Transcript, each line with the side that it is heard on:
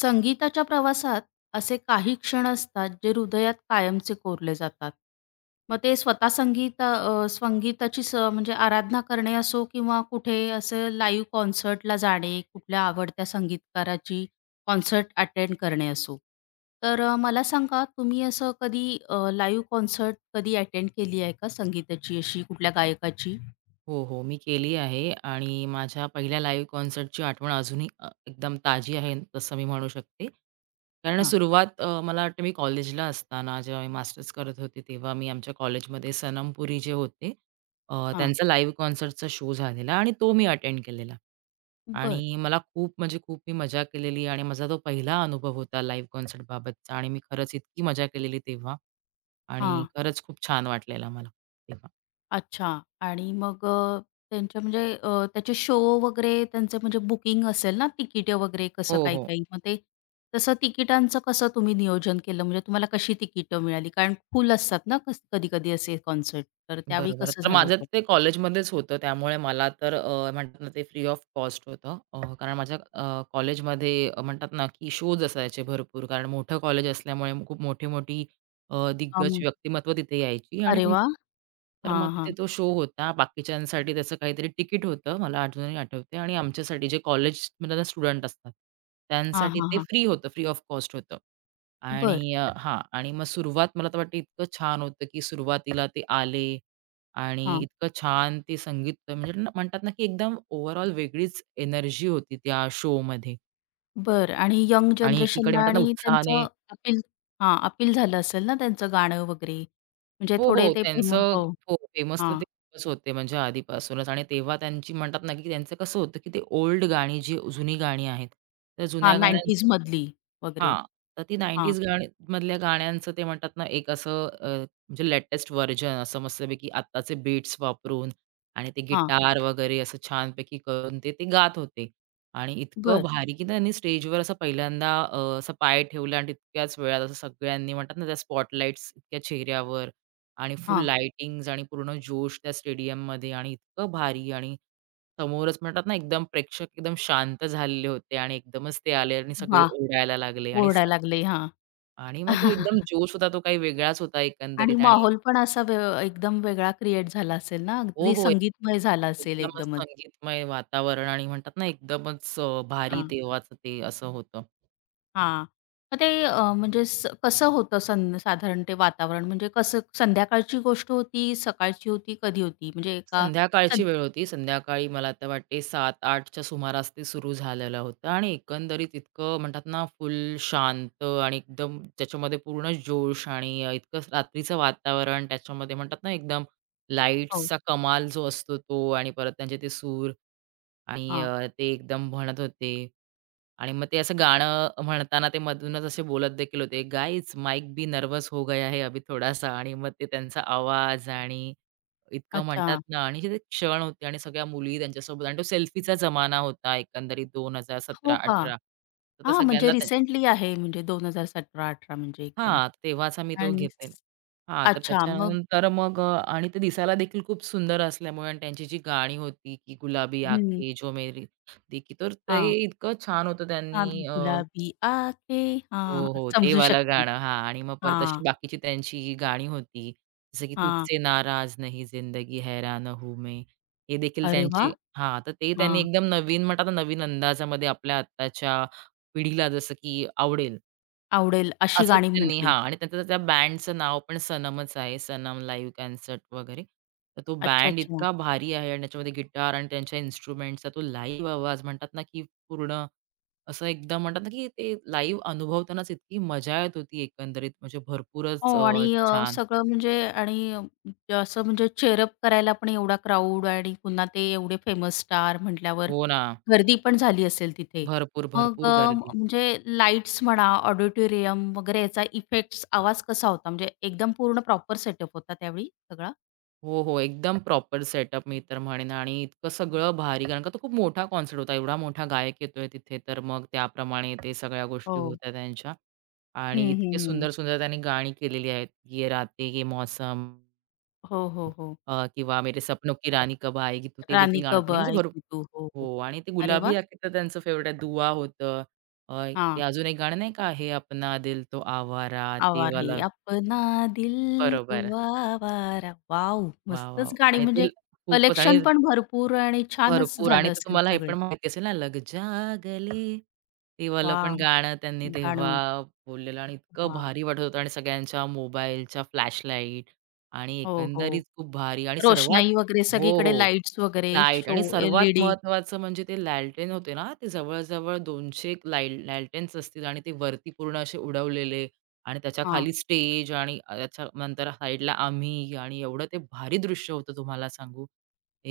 left: संगीताच्या प्रवासात असे काही क्षण असतात जे हृदयात कायमचे कोरले जातात. मग ते स्वतः संगीताची म्हणजे आराधना करणे असो किंवा कुठे असं लाईव्ह कॉन्सर्टला जाणे, कुठल्या आवडत्या संगीतकाराची कॉन्सर्ट अटेंड करणे असो. तर मला सांगा तुम्ही असं कधी लाईव्ह कॉन्सर्ट अटेंड केली आहे का संगीताची अशी कुठल्या गायकाची?
right: हो, हो. मी केली आहे आणि माझ्या पहिल्या लाईव्ह कॉन्सर्टची आठवण अजूनही एकदम ताजी आहे, तसं मी म्हणू शकते. कारण
left: हां,
right: सुरुवात मला वाटतं मी कॉलेजला असताना जेव्हा मी मास्टर्स करत होते, तेव्हा मी आमच्या कॉलेजमध्ये सनम पुरी जे होते,
left: हां.
right: त्यांचा लाईव्ह कॉन्सर्टचा शो झालेला आणि तो मी अटेंड केलेला
left: बरं.
right: आणि मला खूप म्हणजे खूप मी मजा केलेली आणि माझा तो पहिला अनुभव होता लाईव्ह कॉन्सर्टबाबतचा आणि मी खरंच इतकी मजा केलेली तेव्हा आणि
left: हां.
right: खरंच खूप छान वाटलेलं मला तेव्हा.
left: अच्छा. आणि मग अ, त्यांच्या म्हणजे अ, त्याचे शो वगैरे त्यांचं म्हणजे बुकिंग असेल ना, तिकीटे वगैरे कसं
right: हो, हो.
left: काही-काही. मग ते तसं तिकिटांचं कसं तुम्ही नियोजन केलं? म्हणजे तुम्हाला कशी तिकिटं मिळाली? कारण फुल असतात ना कस कधी-कधी असे कॉन्सर्ट. तर त्यावेळी
right: बरोबर.
left: कसं
right: तर
left: झालं
right: माझं
left: होतं?
right: ते कॉलेजमध्येच होतं त्यामुळे मला तर म्हणतात ना ते फ्री ऑफ कॉस्ट होतं. कारण माझ्या कॉलेजमध्ये म्हणतात ना, की शोज असायचे भरपूर कारण मोठं कॉलेज असल्यामुळे खूप मोठी-मोठी दिग्गज
left: अं,
right: व्यक्तिमत्व तिथे यायची आणि
left: अरे
right: ती
left: वाह!
right: तर
left: हां,
right: मग तिथे
left: हां.
right: तो शो होता. बाकीच्यांसाठी त्याचं काहीतरी तिकीट होतं. मला अजूनही आठवते आणि आमच्यासाठी जे कॉलेजमधले स्टुडंट असतात
left: हां,
right: त्यांसाठी
left: हां,
right: ते
left: हां.
right: फ्री होतं. फ्री ऑफ कॉस्ट होतं. आणि
left: बरं.
right: हां आणि मग सुरुवात मला तर वाटतं इतकं छान होतं, की सुरुवातीला ते आले आणि
left: हां.
right: इतकं छान ते संगीत म्हणजे ना म्हणतात ना, की एकदम ओव्हरऑल वेगळीच एनर्जी होती त्या शो शोमध्ये
left: बरं, आणि यंग
right: आणि एकीकडे
left: जनरेशनला
right: म्हणतात ना,
left: आणि
right: उत्साहाने
left: त्यांचं अपील हां, अपील झालं असेल ना त्यांचं गाणं वगैरे. म्हणजे
right: हो,
left: थोडे
right: हो.
left: ते फेम
right: त्यांचं
left: हो.
right: हो, फेमस तर
left: हां,
right: तेव्हाच होते म्हणजे आधीपासूनच आणि तेव्हा त्यांची म्हणतात ना, की त्यांचं कसं होतं, की ते ओल्ड गाणी जी जुनी गाणी आहेत, त्या
left: हां,
right: जुन्या गाण्यांचं
left: 90s मधली वगैरे.
right: हां, तर ती
left: हां,
right: 90s गाणी मधल्या गाण्यांचं ते म्हणतात ना, एक असं म्हणजे लेटेस्ट व्हर्जन असं मस्तपैकी आत्ताचे बीट्स वापरून आणि ते
left: हां.
right: गिटार वगैरे असं छानपैकी करून ते गात होते. आणि इतकं
left: बरं.
right: भारी, की त्यांनी स्टेजवर असं पहिल्यांदा असा पाय ठेवला आणि तितक्याच वेळात असं सगळ्यांनी म्हणतात ना, त्या स्पॉटलाइट्स इतक्या चेहऱ्यावर आणि फुल
left: हां.
right: लाइटिंग्स आणि पूर्ण जोश त्या स्टेडियममध्ये आणि इतकं भारी आणि समोरच म्हणतात ना, एकदम प्रेक्षक एकदम शांत झालेले होते आणि एकदमच ते आले आणि सगळे
left: वाह!
right: ओरडायला लागले
left: ओरडायला लागले. हां. आणि
right: आणि मग तो एकदम जोश होता, तो काही वेगळाच होता एकंदरीत आणि
left: माहोल पण असा एकदम वेगळा क्रिएट झाला असेल ना,
right: हो,
left: अगदी
right: हो.
left: संगीतमय झाला असेल
right: एकदमच
left: एकदमच.
right: संगीतमय वातावरण आणि म्हणतात ना, एकदमच भारी
left: हां,
right: तेव्हाचं ते असं होतं.
left: हां. मग ते म्हणजे कसं होतं साधारण ते वातावरण? म्हणजे कसं संध्याकाळची गोष्ट होती, सकाळची होती, कधी होती? म्हणजे एका सं
right: संध्याकाळची वेळ होती. संध्याकाळी मला आता वाटते 7:00-8:00 च्या सुमारास ते सुरू झालेलं होतं आणि एकंदरीत इतकं म्हणतात ना, फुल शांत आणि एकदम त्याच्यामध्ये पूर्ण जोश आणि इतकं रात्रीचं वातावरण त्याच्यामध्ये म्हणतात ना, एकदम
left: हो.
right: लाईट्सचा कमाल जो असतो तो आणि परत त्यांचे ते सूर आणि
left: हां.
right: ते एकदम म्हणत होते. आणि मग ते असं गाणं म्हणताना ते मधूनच असे बोलत देखील होते, "गाईज माइक भी नर्व्हस हो गया है अभी थोडासा" आणि मग ते त्यांचा आवाज आणि इतकं म्हणतात
left: अच्छा.
right: ना आणि जे ते क्षण होते आणि सगळ्या मुली त्यांच्यासोबत आणि तो सेल्फीचा जमाना होता एकंदरीत
left: हो का?
right: 2017-18 तर आता
left: हां, म्हणजे
right: सगळ्यांना ते
left: रिसेंटली आहे म्हणजे 2017-18 म्हणजे एकदम.
right: हां, तेव्हाचा मी तो
left: आणि
right: घेतलेला. हां, तर
left: अच्छा मग
right: त्याच्यानंतर मग आणि ते दिसायला देखील खूप सुंदर असल्यामुळे आणि त्यांची जी गाणी होती की गुलाबी
left: हं.
right: आँखें जो मेरी देखी तर ते
left: हां.
right: इतकं छान होतं
left: "चांदूर
right: त्यांनी
left: गुलाबी आते." हां,
right: हो, हो. ते
left: समजू
right: वालं
left: शकते.
right: गाणं. हां आणि मग परत अशी
left: हां,
right: बाकीची त्यांची ही गाणी होती. जसं की
left: हां.
right: तुझसे नाराज नहीं जिंदगी हैरान हूँ मैं. हे देखील
left: अरे
right: त्यांची
left: वाह!
right: हां, तर ते त्यांनी
left: हां,
right: एकदम नवीन म्हणतात ना, नवीन अंदाजामध्ये आपल्या आत्ताच्या पिढीला जसं की आवडेल
left: आवडेल अशी
right: असंच
left: गाणी
right: त्यांनी
left: म्हटली.
right: हां आणि त्यांचं त्या बँडचं नाव पण सनमच आहे. सनम लाईव्ह कॉन्सर्ट वगैरे. तर तो
left: अच्छा,
right: बँड
left: अच्छा.
right: इतका भारी आहे आणि त्याच्यामध्ये गिटार आणि त्यांच्या इन्स्ट्रुमेंट्सचा तो लाईव्ह आवाज म्हणतात ना, की पूर्ण असं एकदम म्हणतात ना, की ते लाईव्ह अनुभवतानाच इतकी मजा येत होती एकंदरीत म्हणजे
left: हो
right: भरपूरच
left: आणि अ,
right: छान.
left: सगळं म्हणजे. आणि असं म्हणजे चेअरअप करायला पण एवढा क्राउड आणि पुन्हा ते एवढे फेमस स्टार म्हटल्यावर
right: हो ना.
left: गर्दी पण झाली असेल तिथे.
right: भरपूर,
left: मग
right: भरपूर
left: अ,
right: गर्दी.
left: म्हणजे लाईट्स म्हणा, ऑडिटोरियम वगैरे याचा इफेक्ट्स आवाज कसा होता? म्हणजे एकदम पूर्ण प्रॉपर सेटअप होता त्यावेळी सगळा?
right: हो, हो. एकदम प्रॉपर सेटअप मी तर म्हणेन आणि इतकं सगळं भारी कारण का तो खूप मोठा कॉन्सर्ट होता. एवढा मोठा गायक येतोय तिथे तर मग त्याप्रमाणे ते सगळ्या गोष्टी
left: हो.
right: होत्या त्यांच्या आणि
left: हं, हं,
right: इतके
left: हं.
right: सुंदर-सुंदर त्यांनी गाणी केलेली आहेत. "ये रातें ये मौसम"
left: हो, हो, हो.
right: किंवा "मेरे सपनों की रानी कब आएगी तू" ते देखील
left: राणी
right: गाणं
left: कब
right: त्यांनी म्हणजे
left: आई
right: भरपूर
left: तू तू हो, हो.
right: हो आणि ते
left: अरे
right: गुलाबी
left: वाह!
right: आँखें तर त्यांचं फेव्हरेट आहे. "दुआ" होतं. अ, ते
left: हां.
right: अजून एक गाणं नाही का, "है अपना दिल तो आवारा" ते
left: आवार है
right: वालं.
left: अपना दिल तो
right: बरोबर.
left: आवारा. वॉव!
right: वाह, वाह!
left: मस्तच गाणी
right: आणि ते
left: म्हणजे
right: खूपच आणि
left: कलेक्शन पण भरपूर आणि छानच
right: भरपूर आणि
left: झालं
right: ते
left: असेल
right: तुम्हाला हे
left: सगळे.
right: पण माहिती असेल ना, लग जा गले ते वालं पण
left: वाह!
right: गाणं त्यांनी
left: गाणं.
right: तेव्हा बोललेलं आणि इतकं
left: वाह!
right: भारी वाटत होतं आणि सगळ्यांच्या मोबाईलच्या फ्लॅशलाईट आणि
left: हो, हो.
right: एकंदरीत खूप भारी आणि सर्वात
left: रोषणाई वगैरे
right: हो,
left: सगळीकडे
right: हो.
left: लाईट्स वगैरे
right: लाईट
left: शो.
right: आणि सर्वात
left: एल-ई-डी.
right: महत्त्वाचं म्हणजे ते लॅलटेन होते ना, ते जवळ-जवळ 200 लाईल लॅलटेन्स असतील आणि ते वरती पूर्ण असे उडवलेले आणि त्याच्या
left: हां,
right: खाली स्टेज आणि त्याच्यानंतर साईडला आम्ही आणि एवढं ते भारी दृश्य होतं तुम्हाला सांगू.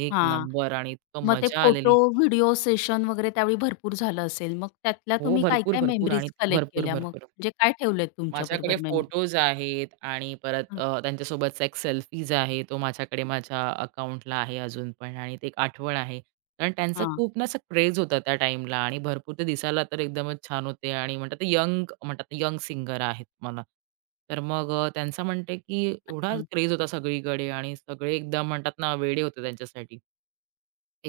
right: एक नंबर आणि इतकं
left: मग ते
right: मजा
left: फोटो
right: आलेली.
left: व्हिडिओ सेशन वगैरे त्यावेळी भरपूर झालं असेल. मग त्यातल्या
right: हो,
left: तुम्ही
right: भरपूर,
left: काय-काय
right: भरपूर आणि
left: मेमरीज कलेक्ट
right: भरपूर,
left: केल्या मग?
right: भरपूर.
left: म्हणजे काय ठेवलेत
right: माझ्याकडे
left: तुमच्याबरोबर मेमरी?
right: फोटोज आहेत आणि परत
left: हां,
right: त्यांच्यासोबतचा एक सेल्फीज आहे. तो माझ्याकडे माझ्या अकाउंटला आहे अजून पण आणि ते एक आठवण आहे. कारण त्यांचा
left: हां.
right: खूप ना असा क्रेज होता त्या टाईमला आणि भरपूर ते दिसायला तर एकदमच छान होते आणि म्हणतात ते यंग म्हणतात ना यंग सिंगर आहेत मला. तर मग त्यांचा म्हणते की एवढा
left: अच्छा.
right: क्रेज होता सगळीकडे आणि सगळे एकदम म्हणतात ना वेडे होते त्यांच्यासाठी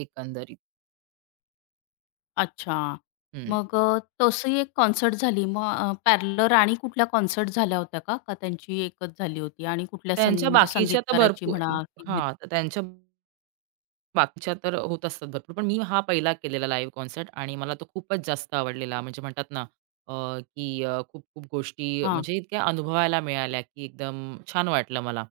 right: एकंदरीत.
left: अच्छा.
right: हं.
left: मग तशी एक कॉन्सर्ट झाली. मग पॅरलर आणि कुठल्या कॉन्सर्ट झाल्या होत्या का? का त्यांची एकच झाली होती? आणि कुठल्या संग
right: त्यांच्या
left: म्हणजे
right: बाकीच्या तर
left: संगीतकाराची
right: भरपूर
left: म्हणा
right: हां, तर त्यांच्या बाकीच्या तर होत असतात भरपूर. पण मी हा पहिला केलेला लाईव्ह कॉन्सर्ट आणि मला तो खूपच जास्त आवडलेला. म्हणजे म्हणतात ना, अ, की खूप-खूप गोष्टी
left: हां.
right: म्हणजे इतक्या अनुभवायला मिळाल्या, की एकदम छान वाटलं मला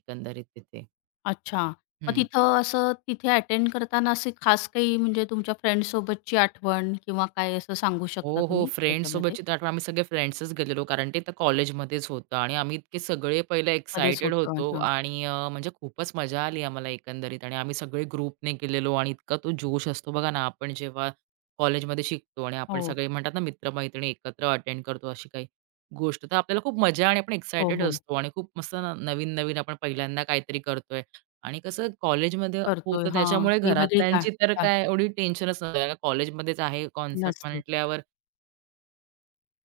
right: एकंदरीत तिथे.
left: अच्छा. मग
right: हं.
left: तिथं असं तिथे अटेंड करताना असे खास काही म्हणजे तुमच्या फ्रेंडसोबतची आठवण किंवा काय असं सांगू
right: हो,
left: शकता
right: हो.
left: तुम्ही त्याच्यामध्ये?
right: फ्रेंड्ससोबतची तर आठवण आम्ही सगळे फ्रेंड्सच गेलेलो कारण ते तर कॉलेजमध्येच होतं आणि आम्ही इतके सगळे पहिले
left: मध्येच
right: एक्सायटेड
left: होतं
right: होतो
left: हां.
right: आणि म्हणजे खूपच मजा आली आम्हाला एकंदरीत आणि आम्ही सगळे ग्रुपने गेलेलो आणि इतका तो जोश असतो बघा ना, आपण जेव्हा कॉलेजमध्ये शिकतो आणि आपण
left: हो.
right: सगळे म्हणतात ना, मित्र एकत्र अटेंड करतो अशी काही गोष्ट. तर आपल्याला खूप मजा आणि आपण
left: हो,
right: एक्सायटेड
left: हो.
right: असतो आणि खूप मस्त न नवीन-नवीन आपण पहिल्यांदा काहीतरी करतोय आणि कसं कॉलेजमध्ये
left: करतोय.
right: होतं
left: हां.
right: त्याच्यामुळे
left: वेगवेगळी गा
right: घरातल्यांची तर
left: गा
right: काय एवढी टेन्शनच नसतं. कॉलेजमध्येच आहे कॉन्सर्ट
left: नसते.
right: म्हटल्यावर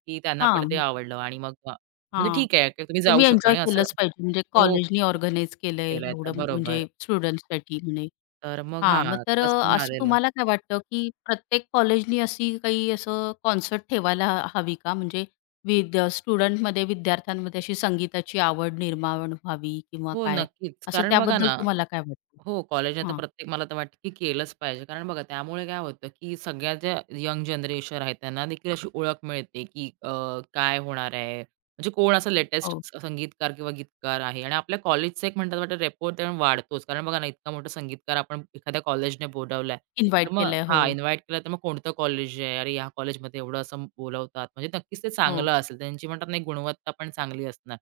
right: की त्यांना पण ते
left: हां.
right: आवडलं आणि मग म्हणजे
left: हां.
right: ठीक आहे, की तुम्ही जाऊ
left: तुम्ही
right: शकता
left: एन्जॉय
right: आणि असं
left: केलंच पाहिजे. म्हणजे
right: हो,
left: कॉलेजनी ऑर्गनाइज केलंय
right: केलाय तर
left: एवढं म्हणजे
right: बरोबर.
left: स्टुडंट्ससाठी म्हणे.
right: तर मग
left: हां,
right: हां,
left: मग तर
right: तसं
left: अ, असं
right: झालेलं.
left: तुम्हाला काय वाटतं, की प्रत्येक कॉलेजनी अशी काही असं कॉन्सर्ट ठेवायला हवी का? म्हणजे विद्यार्थ्यांमध्ये अशी संगीताची आवड निर्माण व्हावी किंवा
right: हो,
left: काय?
right: नक्कीच.
left: असं
right: कारण बघा
left: त्याबद्दल
right: ना
left: तुम्हाला काय वाटतं?
right: हो, कॉलेजने तर
left: हां,
right: प्रत्येक मला तर वाटतं की केलंच पाहिजे. कारण बघा त्यामुळे काय होतं की सगळ्या ज्या यंग जनरेशन आहेत त्यांना देखील अशी ओळख मिळते की काय होणार आहे. म्हणजे कोण असं लेटेस्ट
left: हो.
right: संगीतकार किंवा गीतकार आहे आणि आपल्या कॉलेजचं एक म्हणतात वाटतं रेपो त्याने वाढतोच. कारण बघा ना इतका मोठा संगीतकार आपण एखाद्या कॉलेजने बोलावलाय. तर
left: इन्व्हाईट
right: मग
left: केलंय. हो.
right: हां, इन्व्हाईट केलं तर मग कोणतं कॉलेज आहे? अरे ह्या कॉलेजमध्ये एवढं असं बोलवतात. म्हणजे नक्कीच ते चांगलं
left: हो.
right: असेल. त्यांची म्हणतात ना गुणवत्ता पण चांगली असणार,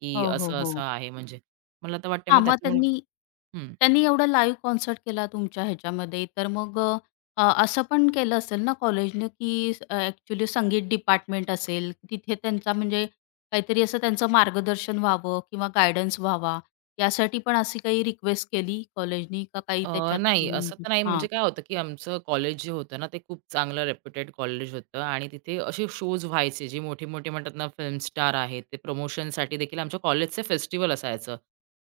right: की
left: हो, हो,
right: असं-असं
left: हो.
right: आहे म्हणजे. मला तर वाटतंय
left: हां,
right: मग
left: मग
right: त्याच्यामुळे
left: त्यांनी त्यांनी एवढा लाईव्ह कॉन्सर्ट केला तुमच्या ह्याच्यामध्ये, तर मग अ, अ, असं पण केलं असेल ना कॉलेजनं, की ॲक्चुअली संगीत डिपार्टमेंट असेल, तिथे त्यांचा म्हणजे काहीतरी असं त्यांचं मार्गदर्शन व्हावं किंवा गाईडन्स व्हावा, यासाठी पण अशी काही रिक्वेस्ट केली कॉलेजनी का काही त्याच्यात
right: नाही असं
left: म्हणजे
right: तर नाही
left: हां.
right: म्हणजे काय होतं, की आमचं कॉलेज जे होतं ना, ते खूप चांगलं रेप्युटेड कॉलेज होतं आणि तिथे असे शोज व्हायचे जे मोठे-मोठे म्हणतात ना फिल्म स्टार आहेत. ते प्रमोशनसाठी देखील आमच्या कॉलेजचं फेस्टिव्हल असायचं.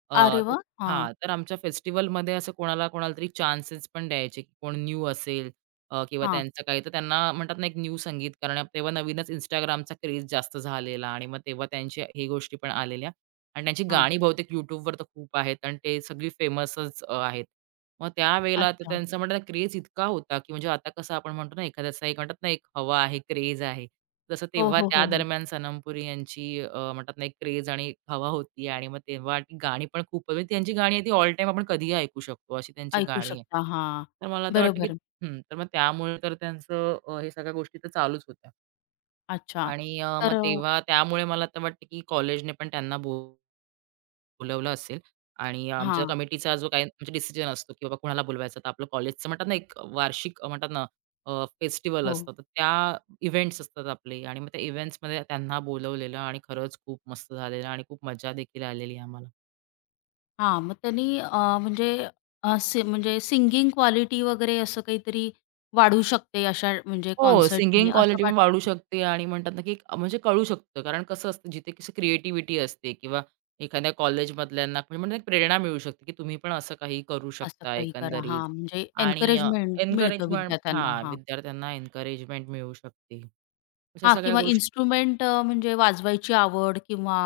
right: अ,
left: अरे वाह! हां,
right: हां, तर आमच्या फेस्टिव्हलमध्ये असं कोणाला कोणाला तरी चान्सेस पण द्यायचे, की कोण न्यू असेल किंवा
left: हां,
right: त्यांचं काही तर त्यांना म्हणतात ना, एक न्यू संगीतकार आणि तेव्हा नवीनच Instagramचा क्रेज जास्त झालेला आणि मग तेव्हा त्यांच्या हे गोष्टी पण आलेल्या आणि त्यांची
left: हां.
right: गाणी बहुतेक YouTubeवर तर खूप आहेत आणि ते सगळी फेमसच आहेत. मग त्यावेळेला तर
left: अच्छा.
right: त्यांचा म्हणतात ना इतका होता, की म्हणजे आता कसं आपण म्हणतो ना, एखाद्याचा एक म्हणतात ना, एक हवा आहे, क्रेझ आहे. तसं
left: हो,
right: तेव्हा
left: हो,
right: त्या
left: हो, हो.
right: दरम्यान सनमपुरी यांची म्हणतात ना, एक क्रेझ आणि हवा होती आणि मग तेव्हा ती गाणी पण खूप म्हणजे त्यांची गाणी आहे ती ऑल टाईम आपण कधीही ऐकू शकतो, अशी त्यांची
left: ऐकू
right: गाणी आहे.
left: शकता. हां.
right: तर मला आता वाटतं, की
left: बरोबर.
right: हं, तर मग त्यामुळे तर त्यांचं हे सगळ्या गोष्टी तर चालूच होत्या
left: अच्छा.
right: आणि मग
left: तर
right: तेव्हा त्यामुळे मला आता वाटतं, की कॉलेजने पण त्यांना बोलावलं असेल आणि आमच्या
left: हां.
right: कमिटीचा जो काही आमचा डिसिजन असतो की बाबा कुणाला बोलवायचं. तर आपलं कॉलेजचं म्हणतात ना, एक वार्षिक म्हणतात ना, फेस्टिव्हल
left: हो.
right: असतं. तर त्या इव्हेंट्स असतात आपले आणि मग त्या इव्हेंट्समध्ये त्यांना बोलवलेलं आणि खरंच खूप मस्त झालेलं आणि खूप मजा देखील आलेली आम्हाला.
left: हां, मग त्यांनी अ, म्हणजे अ, सि म्हणजे सिंगिंग क्वालिटी वगैरे असं काहीतरी वाढू शकते अशा म्हणजे
right: हो,
left: कॉन्सर्टनी
right: सिंगिंग
left: असं
right: क्वालिटी पण
left: वाटतं
right: वाढू
left: का?
right: शकते आणि म्हणतात ना, की म्हणजे कळू शकतं. कारण कसं असतं, जिथे कशी क्रिएटिव्हिटी असते किंवा एखाद्या कॉलेजमधल्यांना म्हणजे म्हणतात ना, प्रेरणा मिळू शकते, की तुम्ही पण असं काही करू
left: असं
right: शकता
left: काही करा.
right: एकंदरीत
left: हां, म्हणजे
right: आणि
left: एन्करेजमेंट मिळतं
right: एन्करेजमेंट
left: विद्यार्थ्यांना.
right: हां,
left: हां.
right: विद्यार्थ्यांना एन्करेजमेंट मिळू शकते. अशा
left: हां,
right: सगळ्या
left: किंवा
right: गोष्टी
left: इन्स्ट्रुमेंट अ, म्हणजे वाजवायची आवड किंवा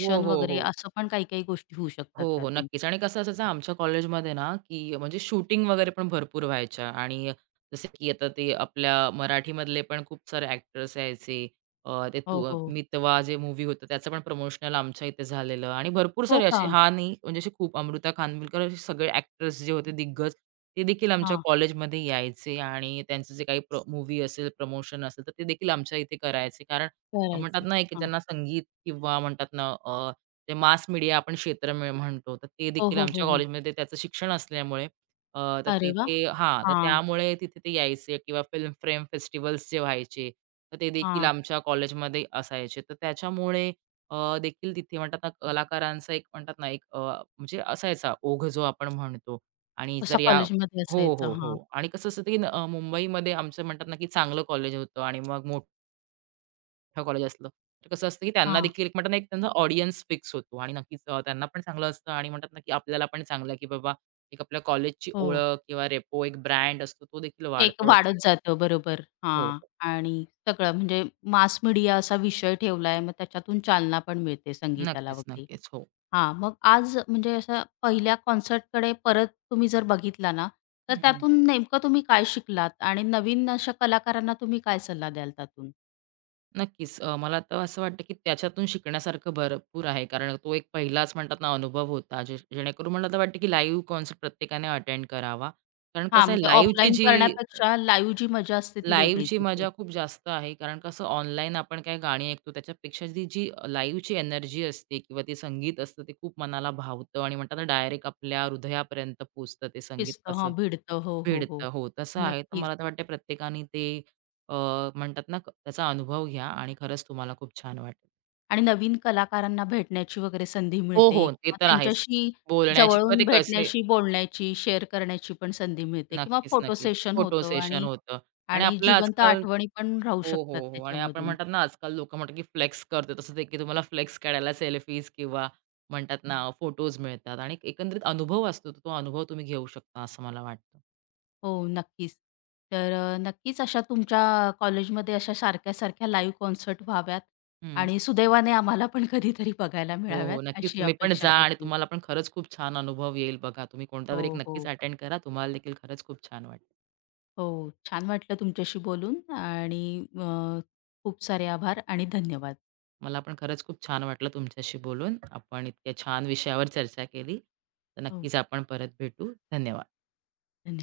right: हो, हो,
left: वगैरे
right: हो.
left: असं पण काही-काही गोष्टी होऊ
right: हो,
left: शकतात
right: हो.
left: त्यातून.
right: नक्कीच आणि कसं असायचं आमच्या कॉलेजमध्ये ना, की म्हणजे शूटिंग वगैरे पण भरपूर व्हायच्या आणि जसं की आता ते आपल्या मराठीमधले पण खूप सारे ॲक्टर्स यायचे. ते
left: हो,
right: तू
left: हो.
right: मितवा जे मूव्ही होतं त्याचं पण प्रमोशनल आमच्या इथे झालेलं आणि भरपूर
left: हो
right: सारे
left: का?
right: असे हा नाही म्हणजे असे खूप अमृता खानविलकर असे सगळे ॲक्टर्स जे होते दिग्गज, ते देखील आमच्या
left: हां,
right: कॉलेजमध्ये यायचे आणि त्यांचं जे काही प्र असेल, प्रमोशन असेल, तर ते देखील आमच्या इथे करायचे कारण म्हणतात
left: करायची.
right: ना, एक
left: हां.
right: ज्यांना संगीत किंवा म्हणतात ना, ते मास मीडिया आपण क्षेत्र म्हणतो, तर ते
left: हो,
right: देखील
left: हो, हो,
right: आमच्या
left: हो.
right: कॉलेजमध्ये ते त्याचं शिक्षण असल्यामुळे अ, तर
left: अरे वाह!
right: तिथे हां, तर
left: हां,
right: त्यामुळे तिथे ते यायचे किंवा फिल्म फ्रेम फेस्टिव्हल्स जे व्हायचे, तर ते देखील
left: हां.
right: आमच्या कॉलेजमध्ये असायचे. तर त्याच्यामुळे देखील तिथे म्हणतात ना, कलाकारांचा एक म्हणतात ना, एक म्हणजे असायचा ओघ जो आपण म्हणतो आणि जर
left: तसा
right: या
left: कॉलेजमध्ये
right: हो,
left: असायचा.
right: हो, हो.
left: हां,
right: आणि कसं असतं, की मुंबईमध्ये आमचं म्हणतात ना, की चांगलं कॉलेज होतं आणि मग मोठं कॉलेज असलं, तर कसं असतं की त्यांना
left: हां.
right: देखील एक म्हणतात ना, एक त्यांचा ऑडियन्स फिक्स होतो आणि नक्कीच त्यांना पण चांगलं असतं आणि म्हणतात ना, की आपल्याला पण चांगलं, की बाबा एक आपल्या कॉलेजची
left: हो.
right: ओळख किंवा रेपो एक ब्रँड असतो, तो देखील
left: एक
right: वाढतो असा.
left: वाढत जातं, बरोबर.
right: हो, हो.
left: हां. आणि सगळं म्हणजे मास मीडिया असा विषय ठेवलाय, मग त्याच्यातून चालना पण मिळते संगीताला
right: नक्कीच,
left: वगैरे.
right: नक्कीच. हो.
left: हां, मग आज म्हणजे असं पहिल्या कॉन्सर्टकडे परत तुम्ही जर बघितला ना, तर
right: हं, हं.
left: त्यातून नेमकं तुम्ही काय शिकलात? आणि नवीन अशा कलाकारांना तुम्ही काय सल्ला द्याल त्यातून?
right: नक्कीच. मला तर असं वाटतं, की त्याच्यातून शिकण्यासारखं भरपूर आहे. कारण तो एक पहिलाच म्हणतात ना, अनुभव होता. जे जेणेकरून मला तर वाटतं, की लाईव्ह कॉन्सर्ट प्रत्येकाने अटेंड करावा. कारण
left: हां,
right: कसं आहे
left: म्हणजे
right: लाईव्हची
left: ऑफलाईन
right: जी
left: करण्यापेक्षा लाईव्ह जी मजा असते ती वेगळीच
right: लाईव्हची
left: असते.
right: मजा खूप जास्त आहे. कारण कसं ऑनलाईन आपण काही गाणी ऐकतो त्याच्यापेक्षा ती जी लाईव्हची एनर्जी असते किंवा ते संगीत असतं ते खूप मनाला भावतं आणि म्हणतात ना डायरेक्ट आपल्या हृदयापर्यंत पोहोचतं ते संगीत
left: पिसतं हां,
right: असं
left: भिडतं. हो, हो, हो.
right: भिडतं. हो, तसं आहे. तर
left: नक्कीच.
right: मला तर वाटतं प्रत्येकाने ते अ, म्हणतात ना त्याचा अनुभव घ्या आणि खरंच तुम्हाला खूप छान वाटेल.
left: आणि नवीन कलाकारांना भेटण्याची वगैरे संधी
right: हो,
left: मिळते
right: हो. ते
left: किंवा
right: तर आहेच.
left: त्यांच्याशी
right: बोलण्याची किंवा
left: जवळून
right: ते कसे
left: भेटण्याशी, बोलण्याची, शेअर करण्याची पण संधी मिळते किंवा
right: नक्कीच,
left: फोटो
right: नक्कीच.
left: सेशन
right: फोटो
left: होतं
right: सेशन
left: आणि
right: होतं आणि
left: आणि
right: आपलं
left: जिवंत
right: आजकाल
left: आठवणी पण राहू
right: हो,
left: शकतात
right: हो, हो. आणि आपण
left: त्याच्यामधून.
right: म्हणतात ना, आजकाल लोकं म्हणतात, की फ्लेक्स करते. तसंच आहे, की तुम्हाला फ्लेक्स काढायला सेल्फीज किंवा म्हणतात ना, फोटोज मिळतात आणि एक एकंदरीत अनुभव असतो. तो अनुभव तुम्ही घेऊ शकता, असं मला वाटतं.
left: हो, नक्कीच. तर नक्कीच अशा तुमच्या कॉलेजमध्ये अशा सारख्या-सारख्या लाईव्ह कॉन्सर्ट व्हाव्यात
right: हं.
left: आणि सुदैवाने आम्हाला पण कधीतरी बघायला
right: हो,
left: मिळाव्यात
right: हो. नक्कीच
left: अशी
right: तुम्ही पण
left: अपेक्षा
right: जा आणि
left: करते.
right: तुम्हाला पण खरंच खूप छान अनुभव येईल बघा. तुम्ही
left: हो,
right: कोणतातरी एक नक्कीच
left: हो.
right: अटेंड करा. तुम्हाला देखील खरंच खूप छान वाटेल.
left: हो, छान वाटलं तुमच्याशी बोलून आणि अ, खूप सारे आभार आणि धन्यवाद.
right: मला पण खरंच खूप छान वाटलं तुमच्याशी बोलून. आपण इतक्या छान विषयावर चर्चा केली. तर
left: हो.
right: नक्कीच आपण परत भेटू. धन्यवाद.
left: धन्यवाद.